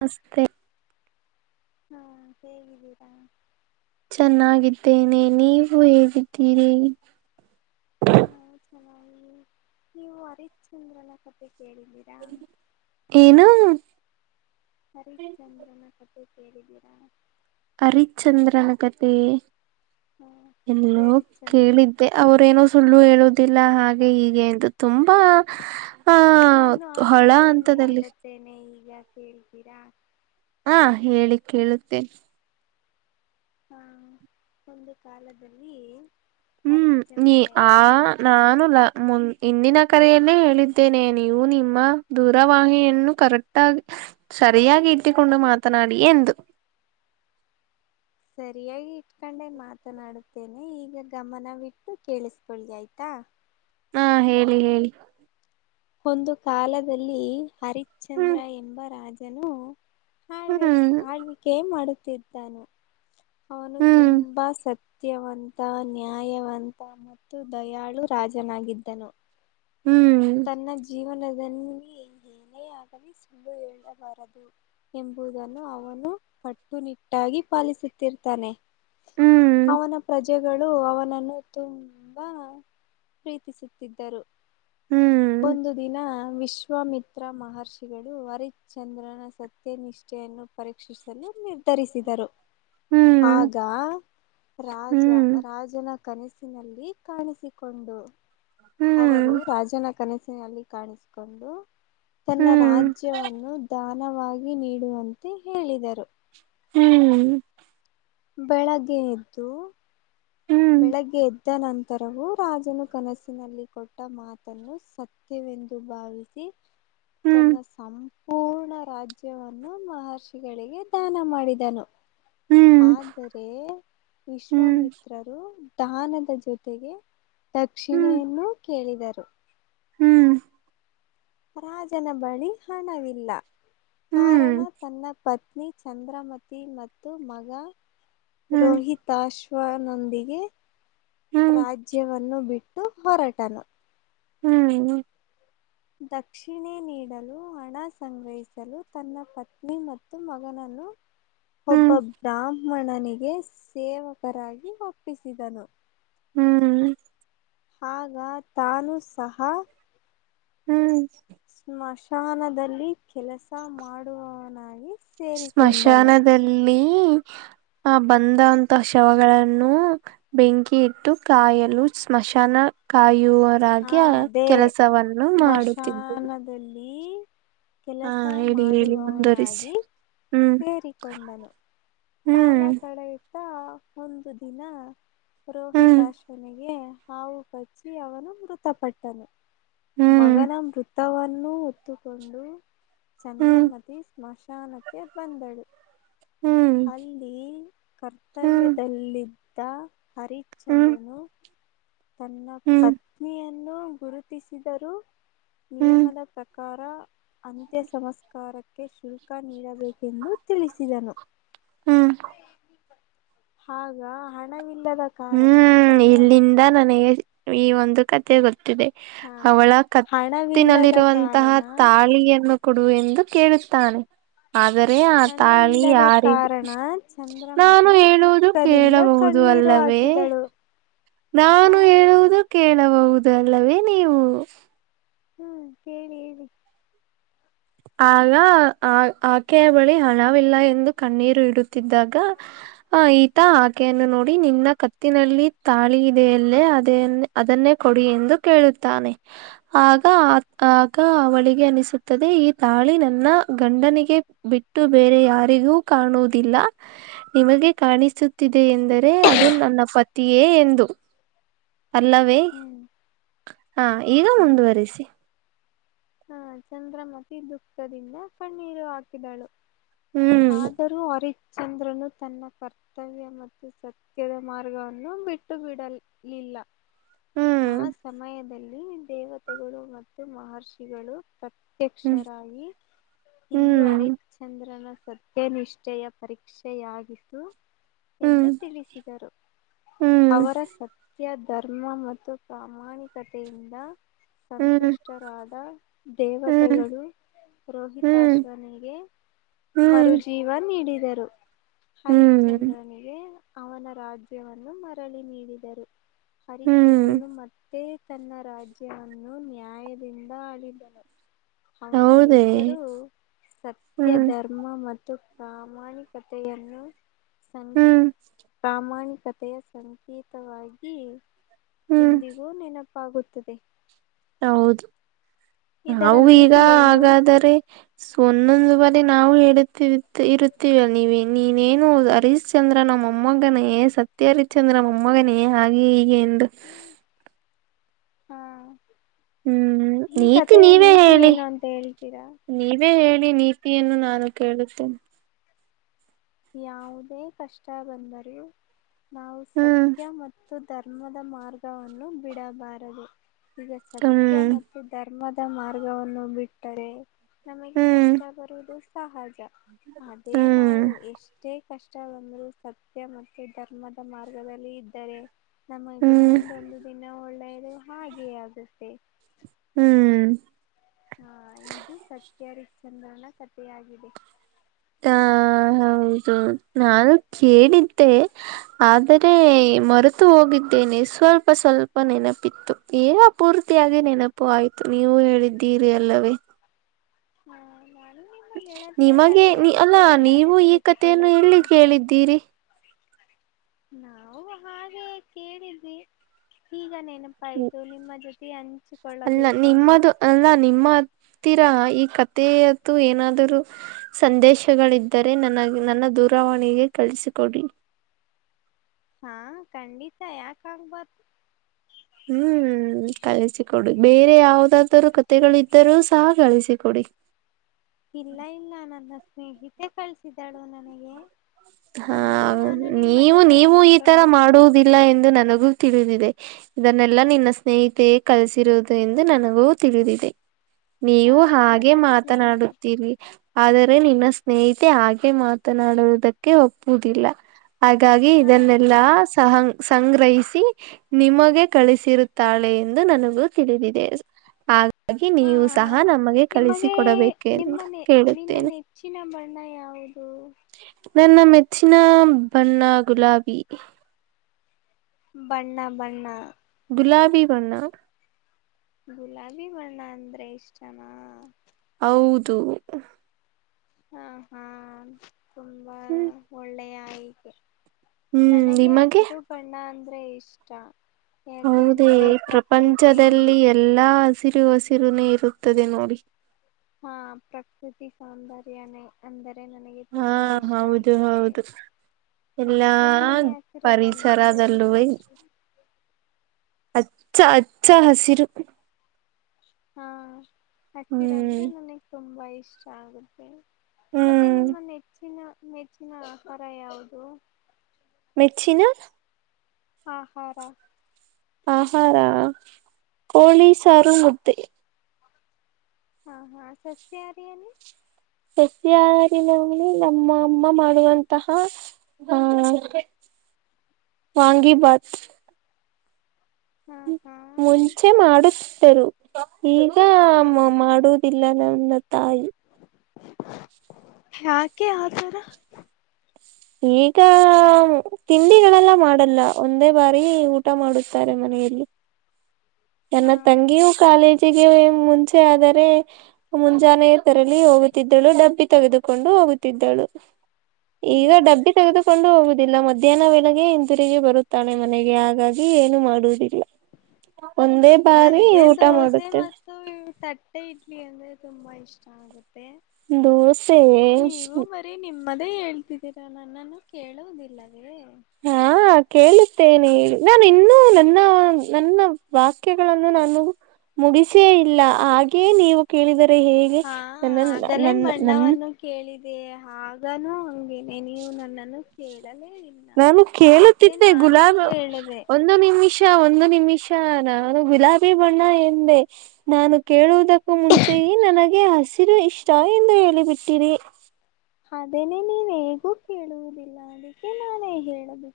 ನಸ್ತೆ ಹಾ ಹೇಗಿದ್ದೀರಾ ಚೆನ್ನಾಗಿದ್ದೇನೆ ನೀವು ಹೇಗಿದ್ದೀರಿ ನಾವು ಚೆನ್ನಾಗಿ ನೀವು ಅರ ಚಂದ್ರನ ಕಬೇಕು ಕೇಳಿದ್ದೀರಾ ಏನು ಹರಿಶ್ಚಂದ್ರನ ಕ ಕೇಳಿದ್ದೀರಾ ಹರಿಶ್ಚಂದ್ರನಕಥೆ ಹಾ ಎಲ್ಲೋ ಸತ್ಯ ಹರಿಶ್ಚಂದ್ರ ಕೇಳಿದ್ದೆ ಅವರೇನೋ ಸುಳ್ಳು ಹೇಳೋದು ಗೊಲ್ಲ ಹಾಗೆ ಇಗೆ ಎಂದು ತುಂಬಾ ಆಹ ನಾನು ಆ ಹೊಳ ಅಂತದಲ್ಲಿ ಹೇಳ್ತೀರಾ ಹಾ ಹೇಳಿ ಕೇಳುತ್ತೇ ಹಾ ಒಂದು ಕಾಲದಲ್ಲಿ ಹ್ಮ್ ನೀ ಹರಿಶ್ಚಂದ್ರ ಎಂಬ ಆ ರಾಜ ನಾನು ಲ ಮು ಇಂದಿನ ಕರೆಯಲ್ಲೇ ಹೇಳಿದ್ದೇನೆ ನೀವು ನಿಮ್ಮ ದೂರವಣಿಯನ್ನು ಕರೆಕ್ಟ್ ಆಗ ಸರಿಯಾಗಿ ಇಟ್ಟಿಕೊಂಡು ಮಾತನಾಡಿ ಎಂದು [inaudible] ಸರಿಯಾಗಿ ಇಟ್ಕೊಂಡೆ ಮಾತನಾಡುತ್ತೇನೆ ಈಗ ಗಮನ ಬಿಟ್ಟು ಕೇಳಿಸಕೊಳ್ಳಿ ಆಯ್ತಾ ಹ ಹಾ ಹೇಳಿ ಹೇಳಿ ಒಂದು ಕಾಲದಲ್ಲಿ ಹರಿಶ್ಚಂದ್ರ ಹ್ಮ್ ಎಂಬ ರಾಜನು ಆಳ್ ಹ್ಮ್ ಆಳ್ವಿಕೆ ಮಾಡುತ್ತಿದ್ದಾನು ಅವನು ಹ್ಮ್ ತುಂಬಾ ಸತ್ಯವಂತ ನ್ಯಾಯವಂತ ಮತ್ತು ದಯಾಳು ರಾಜನಾಗಿದ್ದನು ಹ್ಮ್ ತನ್ನ ಜೀವನದಲ್ಲಿ ಮನೆಯಾಗಲಿ ಸುಳ್ಳು ಹೇಳಬಾರದು ಎಂಬುದನ್ನು ಅವನು ಕಟ್ಟುನಿಟ್ಟಾಗಿ ಪಾಲಿಸುತ್ತಿರ್ತಾನೆ ಹ್ಮ್ ಅವನ ಪ್ರಜೆ ಪ್ರಜೆಗಳು ಅವನನ್ನು ತುಂಬಾ ಪ್ರೀತಿಸುತ್ತಿದ್ದರು ಹ್ಮ್ ಒಂದು ದಿನ ವಿಶ್ವಾಮಿತ್ರ ಮಹರ್ಷಿಗಳು ಹರಿಶ್ಚಂದ್ರನ ಸತ್ಯನಿಷ್ಠೆಯನ್ನು ಪರೀಕ್ಷಿಸಲು ನಿರ್ಧರಿಸಿದರು ಹ್ಮ್ ಆಗ ರಾಜ ಹ್ಮ್ ರಾಜನ ಕನಸಿನಲ್ಲಿ ಕಾಣಿಸಿಕೊಂಡು ಹ್ಮ್ ಅವರು ರಾಜನ ಕನಸಿನಲ್ಲಿ ಕಾಣಿಸಿಕೊಂಡು ತನ್ನ ಹ್ಮ್ ರಾಜ್ಯವನ್ನು ದಾನವಾಗಿ ನೀಡುವಂತೆ ಹೇಳಿದರು ಹ್ಮ್ ಬೆಳಗ್ಗೆ ಎದ್ದು ಹ್ಮ್ ಬೆಳಗ್ಗೆ ಎದ್ದು ಇದ ನಂತರವೂ ರಾಜನು ಕನಸಿನಲ್ಲಿ ಕೊಟ್ಟ ಮಾತನ್ನು ಸತ್ಯವೆಂದು ಭಾವಿಸಿ ಹ್ಮ್ ತನ್ನ ಸಾಮ್ರಾಜ ಪೂರ್ಣ ರಾಜ್ಯವನ್ನು ಮಹರ್ಷಿಗಳಿಗೆ ದಾನ ಮಾಡಿದನು ಹ್ಮ್ ಆದರೆ ಹ್ಮ್ ಹ್ಮ್ ವಿಶ್ವಮಿತ್ರ ದಾನದ ಜೊತೆಗೆ ದಕ್ಷಿಣೆಯನ್ನು ಕೇಳಿದರು ಹ್ಮ್ ರಾಜನ ಬಳಿ ಹಣವಿಲ್ಲ ಹ್ಮ್ ಕಾರಣ ತನ್ನ ಪತ್ ಪತ್ನಿ ಚಂದ್ರಮತಿ ಮತ್ತು ಮಗ ಹ್ಮ್ ರೋಹಿತಾಶ್ ವಾಹನದೊಂದಿಗೆ ಹ್ಮ್ ರಾಜ್ಯವನ್ನು ಬಿಟ್ಟು ಹೊರಟನು ಹ್ಮ್ ದಕ್ಷಿಣೆ ನೀಡಲು ಹಣ ಸಂಗ್ರಹಿಸಲು ತನ್ನ ಪತ್ನಿ ಮತ್ತು ಮಗನನ್ನು ಒಬ್ಬ ಹ್ಮ್ ಬ್ರಾ ಬ್ರಾಹ್ಮಣನಿಗೆ ಸೇವಕರಾಗಿ ಒಪ್ಪಿಸಿದನು ಹ್ಮ್ ಆಗ ತಾನು ಸಹ ಹ್ಮ್ ಸ್ಮಶಾನದಲ್ಲಿ ಕೆಲಸ ಮಾಡುವವನಾಗಿ ಸೇರಿಕೊಂಡನು. ಸ್ಮಶಾನದಲ್ಲಿ ಆ ಬಂದಂತ ಶವಗಳನ್ನು ಬೆಂಕಿ ಇಟ್ಟು ಕಾಯಲು ಸ್ಮಶಾನ ಹಾ ಕಾಯುವರಾಗಿ ಅದೇ ಕೆಲಸವನ್ನು ಮಾಡುತ್ತಿದ್ದರು. [inaudible] ಸ್ಮಶಾನದಲ್ಲಿ ಹಾ ಕೆಲಸ ಹೇಳಿ ಹೇಳಿ ಮುಂದುವರಿಸಿ ಮಾಡುವವನಾಗಿ ಹ್ಮ್ ಸೇರಿಕೊಂಡನು. ಕಾಲ ಹ್ಮ್ ಕಳೆಯಿತ ತಾ ಒಂದು ದಿನ ಹ್ಮ್ ರೋಹಿತಾಶ್ವನಿಗೆ. ಹಾವು ಕಚ್ಚಿ ಅವನು ಮೃತಪಟ್ಟನು ಹ್ಮ್ ಮಗನ ಮೃತವನ್ನು. ನ್ನು ಹೊತ್ತುಕೊಂಡು ಹ್ಮ್ ಚಂದ್ರಮತಿ ಸ್ಮಶಾನಕ್ಕೆ ಬಂದಳು. ಹ್ಮ್ ಅಲ್ಲಿ ಹ್ಮ್ ಕರ್ತವ್ಯದಲ್ಲಿದ್ ದ್ದ ಹ್ಮ್ ಹರಿಶ್ಚಂದ್ರನು ತನ್ನ ಹ್ಮ್ ಪತ್ ಪತ್ನಿಯನ್ನು ಗುರುತಿಸಿದರುೂ ಹ್ಮ್ ನಿಯಮದ ಪ್ರಕಾರ. ಅಂತ್ಯಸಂಸ್ಕಾರಕ್ಕೆ ಶುಲ್ಕ ನೀಡಬೇಕೆಂದು ತಿಳಿಸಿದನು. ಹ್ಮ್. ಹಾಗ ಹಣವ ಹ್ಮ್ ಇಲ್ಲಿಂದ ನನಗೆ ಈ ಒಂದು ಕತೆ ಗೊತ್ತ ತ್ತಿದೆ ಹಾ ಅವಳ ಹಣವಿಲ್ಲದ ಕತ್ತಿನಲ್ಲಿರುವಂತಹ ಕಾರಣ ತಾಳಿಯನ್ನು. ಕೊಡುವೆ ಎಂದು ಕೇಳುತ್ತಾನೆ. ಆದರೆ ಆ ತಾಳಿ ಹಣವಿಲ್ಲದ ಯಾರಿ ಕಾರಣ ನಾನು ಚಂದ್ರಮತಿ ಹೇಳುವುದು ಕೇಳಬಹುದು. ಅಲ್ಲವೇ. ಇದಳು. ನಾನು ಹೇಳುವುದು ಕೇಳಬಹುದಲ್ಲವೇ ನೀವು. ಹ್ಮ್ ಹೇಳಿ ಹೇಳಿ. ಆಗ ಆ ಆಕೆಯ ಬಳಿ ಹಣವಿಲ್ಲ ಎಂದು ಕಣ್ಣೀರು ಇಡುತ್ತಿದ್ದಾಗ. ಹ ಈತ ಆಕೆಯನ್ನು ನೋಡಿ ನಿನ್ನ ಕತ್ತಿನಲ್ಲಿ ತಾಳಿ ಇದೆೆಯಲ್ಲೇ ಅದೇ ಅದನ್ನೇ ಕೊಡಿ ಎಂದು ಕೇಳುತ್ತಾನೆ ಆಗ ಆ ಆಗ ಅವಳಿಗೆ ಅನಿಸುತ್ತದೆ ಈ ದಾಳಿ ನನ್ನ ಗಂಡನಿಗೆ ಬಿಟ್ಟು ಬೇರೆ ಯಾರಿಗೂ ಕಾಣುವುದಿಲ್ಲ ನಿ ನಗೆ ಕಾಣಿಸುತ್ತಿದ ಎೆಂದರೆ ಅದು ನನ್ನ ಪತಿಯೇ ಎಂದು. ಅಲ್ಲವೇ ಹ್ಮ್ ಹ ಈಗ ಹಾ ಮುಂದುವರಿಸಿ. ಹಾ ಚಂದ್ರಮತಿ ದುಃಖದಿಂದ ಕಣ್ಣೀರು ಹಾಕಿದಾಳು. ಹ್ಮ್ ಹಾದರು ಹರಿ ಚಂದ್ರನು ತನ್ನ ಕರ್ತವ್ಯ ಮತ್ತು ಸತ್ಯದ ಮಾರ್ಗವನ್ನು ಬಿಟ್ಟು ಬಿಡಲಿಲ್ಲ. ಆ ಹ್ಮ್ ಸಮಯದಲ್ಲಿ ದೇವತೆಗಳು ಮತ್ತು ಮಹರ್ಷಿಗಳು. ಹ್ಮ್ ಪ್ರತ್ಯಕ್ಷರಾಗಿ ಇಂದು ಹ್ಮ್ ಹರಿಶ್ಚಂದ್ರನ. ಸತ್ಯನಿಷ್ಠೆಯ ಪರೀಕ್ಷೆಯಾಗಿತು. ಹ್ಮ್ ಎಂದು ತಿಳಿಸಿದರು ಹ್ಮ್ ಅವರ ಸತ್ಯ. ಧರ್ಮ ಮತ್ತು ಪ್ರಾಮಾಣಿಕತೆಯಿಂದ ಹ್ಮ್ ಸಂತುಷ್ಟರಾದ. ಹ್ಮ್ ದೇವತೆಗಳು ಹ್ಮ್ ರೋಹಿತಾಶ್ವನೆಗೆ. ಹ್ಮ್ ಮರುಜೀವ ನೀಡಿದರು ಹ್ಮ್ ಹರಿಶ್ಚಂದ್ರನಿಗೆ. ಅವನ ರಾಜ್ಯವನ್ನು ಮರಳಿ ನೀಡಿದರು ಹ್ಮ್ ಹರಿಶ್ಚಂದ್ರನು ಮತ್ತೆ. ತನ್ನ ರಾಜ್ಯವನ್ನು ನ್ಯಾಯದಿಂದ ಆಳಿದ್ದನು. ಅವನ ಹೌದೇ ಹೆಸರು ಸತ್ಯ ಹ್ಮ್ ಧರ್ಮ ಮತ್ತು. ಪ್ರಾಮಾಣಿಕತೆಯನ್ನು ಸಂ ಹ್ಮ್ ಪ್ರಾಮಾಣಿ ಕಥೆಯ ಸಂಕೇತವಾಗಿ ಹ್ಮ್ ಇಂದಿಗೂ ನೆನಪಾಗುತ್ತದೆ. ಹೌದು ಇದರ ನವು ಈಗ ನೀತಿ ಏನು? ಹಾಗಾದರೆ ಒಂದೊಂದುುವರೆ ಅ ನಾವು ಹೇಳುತ್ತಿ ಇರುತ್ತೀವ ನೀವ ನೀನೇನು ಹರೀಶ್ಚಂದ್ರ ಮೊಮ್ಮಗನೆ ಸತ್ಯರಿಚಂದ್ರ ಮಮ್ಮಗನೇ ಹಾಗೆ ಈಗೆಂದು. ಹ್ಮ. ಹ್ಮ್ ನೀತಿ ನೀವೇ ನೀತಿ ಹೇಳಿ ಏನು ಅಂತ ಹೇಳ್ತೀರಾ? ನೀವೇ ಹೇಳಿ. ಇಲ್ಲಿ ನೀತಿಯನ್ನು ನಾನು ಕೇಳುತ್ತೇನೆ. ಯಾವುದೇ ಕಷ್ಟ ಬಂದರೂ ನಾವು ಹ್ಮ್ ಸತ್ಯ ಮತ್ತು. ಧರ್ಮದ ಮಾರ್ಗವನ್ನು ಬಿಡಬಾರದು ಈಗ ಸತ್ಯ ಹ್ಮ್ ಮತ್ತು ಧರ್ಮದ ಮಾರ್ಗವನ್ನು ಬಿಟ್ಟರೆ ನಮಗೆ ಹ್ಮ್ ಕಷ್ಟ ಬರುವುದು ಸಹಜ ಅದೇ ಹ್ಮ್ ನಾವು ಎಷ್ಟ ಎಷ್ಟೇ ಕಷ್ಟ ಬಂದರೂ ಸತ್ಯ ಮತ್ತು ಧರ್ಮದ ಮಾರ್ಗದಲ್ಲಿ ಇದ್ದರೆ ಹ್ಮ್ ನಮಗೆ ಹ್ಮ್ ಮುಂದೊಂದು ದಿನ ಒಳ್ಳೆಯದು ಹಾಗೆ ಆಗುತ್ತೆ ಹ್ಮ್ ಹಾ ಇದು ಸತ್ಯ ಹರಿಚಂದ್ರನ ಕಥೆಯಾಗಿದೆ ಹಾ ಹೌದು ನಾನು ಕೇಳಿದ್ದೆ ಆದರೆ ಮರೆತು ಹೋಗಿದ್ದ ನೆ ಸ್ವಲ್ಪ ಸ್ವಲ್ಪ ನೆನಪಿತ್ತು ಈಗ ಪೂರ್ತಿಯಾಗಿ ನೆನಪು ಆಯ್ತು ನೀವು ಹೇಳಿದ್ದಿ ಇದೆ ಅಲ್ಲವೇ ಹ್ಮ ನಿಮಗೆ ನೀ ಅಲ್ಲಾ ನೀವು ಎಲ್ಲಾನು ಈ ಕಥೆಯನ್ನು ಎಲ್ಲಿ ತಿಳಿಸಿಕೊಳ್ಳುತ್ತೇನೆ ಕೇಳಿದ್ದೀರಿ ನಾವು ಹಾಗೆ ಕೇಳಿದ್ವಿ ಈಗನೇ ನಪಾಯಿತು ನಿಮ್ಮ ಜೋ ಅಲ್ಲ ನಿಮ್ಮದು ಅಲ್ಲ ನಿಮ್ಮದು ಹತ್ತಿರ ಈ ಕಥೆಯತು ಏನಾದರೂ ಸಂದೇಶಗಳಿದ್ದರೆ ನನಗೆ ನನ್ನ ದೂರ ವಣಿಗೆ ಕಳಿಸಿಕೊಡಿ ಹಾ ಖಂಡಿತಾ ಯಾಕ ಆಗಬಾರದು ಹ್ಮ್ ಕಲಿಸಿಕೊಡಿ ಬೇರೆ ಯಾವದಾದರೂ ಕತೆೆಗಳಿದ್ದರೂ ಸಹ ಕಳಸಿಕೊಡಿ ಇಲ್ಲ ಇಲ್ಲ ನನ್ನ ಸ್ನೇಹಿತೆ ಕಳ್ಸಿದ್ದಾಳು ನನಗೆ ಹಾ ಅದನ್ನು ನಾನು ನಿಮ್ಮ ನೀವು ಜೊತೆ ನೀವು ಈ ತರ ಹಂಚಿಕೊಂಡಿದ್ದೇನೆ ಮಾಡುವುದಿಲ್ಲ ಎಂದು ನನಗೂ ತಿಳಿದಿದೆ ಇದನ್ನೆಲ್ಲಾ ನಿನ್ನ ಸ್ನೇಹಿತೆಯೇ ಕಲಿಸಿರುವುದು ಎಂದು ನನಗೂ ತಿಳಿದಿದೆ ಹಾ ನೀವು ಹಾಗೆ ನನ್ನ ಸ್ನೇಹಿತೆ ಮಾತನಾಡುತ್ತೀರಿ ಆದರೆ ನಿನ್ನ ಸ್ನೇಹಿತೆ ಹಾಗೆ ಮಾತನಾಡುವುದಕ್ಕೆ ಒಪ್ಪುದಿಲ್ಲಾ ಹಾಗಾಗಿ ಹಾ ಇದನ್ನೆಲ್ಲಾ ಸಹ ಸಂಗ್ರಹಿಸಿ ನಿಮಗೆ ಕಳಿಸಿರುತ್ತಾಳೆ ಎಂದು ನನಗೂ ತಿಳಿದಿದೆ ಆ ಹಾಗಾಗಿ ಹಾ ನೀವು ಸಹ ನಮಗೆ ನಿಮಗೆ ಕಳಿಸಿಕೊಡಬೇಕೆಂದು ನಿಮ್ಮನೆ ಕೇಳುತ್ತೇನೆ ಹೌದು ನನ್ನ ಮೆಚ್ಚಿನ ಬಣ್ಣ ಗುಲಾಬಿ ಬಣ್ಣಾ ಬಣ್ಣಾ ಗುಲಾಬಿ ಬಣ್ಣ ಗುಲಾಬಿ ಬಣ್ಣ ಅಂದ್ರೆ ಇಷ್ಟನಾ ಹೌದು ಹಾ ಹಾ ತುಂಬಾ ಹ್ಮ್ ಒಳ್ಳೆಯಾಯಿತು ಹ್ಮ್ ನನಗೆ ನಿಮಗೆ ಹಸಿರು ಬಣ್ಣ ಅಂದ್ರೆ ಇಷ್ಟಾ ಹೌದೇ ಪ್ರಪಂಚದಲ್ಲಿ ಎಲ್ಲಾ ಹಸಿರು ಹಸಿರುನೇ ಇರುತ್ತದೆ ನೋಡಿ ಹಾ ಪ್ರಕೃತಿ ಸೌಂದರ್ಯ ನ ಅಂದರೆ ಅದು ನನಗೆ ಹಾ ತುಂಬಾ ಇಷ್ಟ ಹೌದು ಆಗುತ್ತೆ ಹೌದು ಎಲ್ಲಾ ಅದಕ್ಕೆ ನನಗೆ ಹಸಿರು ಬಣ್ಣ ಅಂದ್ರೆ ತುಂಬಾ ಪರಿಸರದಲ್ಲುವೆ ಇಷ್ಟ ಅಚ್ಚ ಅಚ್ಚ ಹಸಿರು ಹಾ ಹಸಿರ ಅಂದ್ರೆ ಹ್ಮ್ ನನಗ ತುಂಬಾ ಇಷ್ಟ ಆಗುತ್ತೆ ಮತ್ತೆ ಹ್ಮ್ ನಿಮ್ಮ ನೆಚ್ಚಿನ ನೆಚ್ಚಿನ ಆಹಾರ ಯಾವುದು ಮೆಚ್ಚಿನ ಆ ಹಾರಾ ಆಹಾರ ಕೋಳಿ ಸಾರು ಮುದ್ದೆ ಹಾ ಹಾ ಸಸ್ಯಾಹಾರೀಯಲ್ಲಿ ಸಸ್ಯಹಾರಿ ನಲೊಲಿ ನಮ್ಮ ಅಮ್ಮ ಮಾಡುವಂತಹ ಆ ಹ ವಾಂಗಿ ಬಾತ್ ಹಾ ಹಾ ಮುಂಚೆ ಮಾಡುತ್ತರು ಈಗ ಹ್ಮ್ ಮಾಡೋದಿಲ್ಲ ನನ್ನ ತಾಯಿ ಯಾಕೆ ಆ ತರ ಈಗ ತಿಂಡಿಗಳೆಲ್ಲ ಮಾಡಲ್ಲ ಒಂದೇ ಬಾರಿ ಊಟ ಮಾಡುತ್ತಾರೆ ಮನೆ ಹೇಳೇರಿ ಹಾ ನನ್ನ ತಂಗಿಯು ಕಾಲೇಜ ಚಿಗೆ ಮುಂಚೆ ಆದರೆ ಮುಂಜಾನೆ ತರಲಿ ಹೋಗುತ್ತಿದ್ದಳು ಡಬ್ಬಿ ತೆಗೆದುಕೊಂಡು ಹೋಗುತ್ತಿದ್ದಳು ಈಗ ಹ್ಮ್ ಡಬ್ಬಿ ತೆಗೆದುಕೊಂಡು ಹೋಗ ಮಧ್ಯಾಹ್ನ ವಳಗೆ ಹಂತಿರುಗ ಬರುತ್ತಾಳೆ ಮನೆಗೆ ಹಾಗಾಗಿ ಏನು ಮಾಡುವುದಿಲ್ಲ ಒಂದೇ ಬಾರಿ ನನಗೆ ಊಟ ದೋಸೆ ಮಾಡುತ್ತೆ ಮತ್ತು ತಟ್ಟೆ ಇಡ್ಲಿ ಅಂದ್ರೆ ತುಂಬಾ ಇಷ್ಟ ಆಗುತ್ತೆ ದೋಸೆ ಮದೆ ಹೇಳ್ತಿದ್ದೀರಾ ನನ್ನನ್ನು ಕೇಳೋುದಿಲ್ಲ ಹಾ ಕೇಳಿ ತ್ತೇನೆ ನಾನು ಇನ್ನುೂ ನನ್ನ ನನ್ನ ವಾಕ್ಯಗಳನ್ನು ನಾನು ಮುಗಿಸೇ ಇಲ್ಲ ಹಾಗೆ ನೀವು ಕೇಳಿದ ಹೇಗೆ ಹಾ ನನ್ನ ನನ್ನ ನನ್ ಅದೆ ಆದನೂ ಹಂಗೇನೆ ನೀವು ನನ್ನನ್ನು ಕೇಳಿ ನಾನು ಕೇಳುತ್ತಿದ್ದೆ ನಾನೇ ಗುಲಾಬಿ ಹೇಳಿದೆ ಒಂದು ನಿಮಿಷ ಒಂದು ನಿಮಿಷ ನಾನು ಗುಲಾಬಿ ಬಣ್ಣ ಎಂದೆ ನಾನು ಕೇಳುವುದಕ್ಕೂ ಮುಂಚೆಯ ನನಗೆ ಆಸೆ ಸಿರು ಇಷ್ಟ ಎಂದ ಹೇಳಿ ಬಿಿಟ್ಟಿರಿ ಅದನೇ ನೀನ ಹೇಗೂ ಕೇಳುವುದಿಲ್ಲ ಅದಕ್ಕೆ ನಾನೇ ಹೇಳಬೇಕು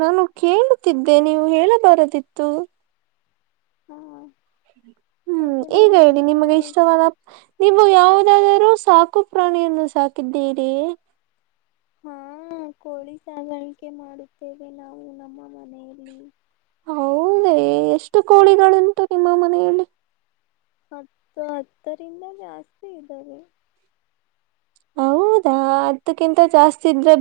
ನಾನು ಕೇಳುತ್ತಿದ್ದೆ ನೀವು ಹೇಳಬಾರದಿತ್ತು ಹ್ಮ ಹ್ಮ್ ಈಗ ಹೇಳಿ ನಿಮಗೆ ಇಷ್ಟವಾದ ನೀವು ಯಾವುದಾದರೂ ಸಾಕು ಪ್ರಾಣಿಯನ್ನು ಸಾಕಿದ್ದೀರಿ ಹಾ ಕೋಳಿ ಸಾಗಾಣಿಕೆ ಮಾಡುತ್ತೇವೆ ನಾವು ನಮ್ಮ ಮನೆಯಲ್ಲಿ ಹೌದ ಎಷ್ಟು ಕೋಳಿಗಳುಂಟು ನಿಮ್ಮ ಮನೆಯಲ್ಲಿ ಹತ್ತು ಹತ್ತರಿಂದ ಜಾಸ್ತಿ ಇದ್ದಾವ ಹೌದಾ ಹತ್ತಕ್ಕಿಂತ ಜಾಸ್ತಿ ಇದ್ರೆ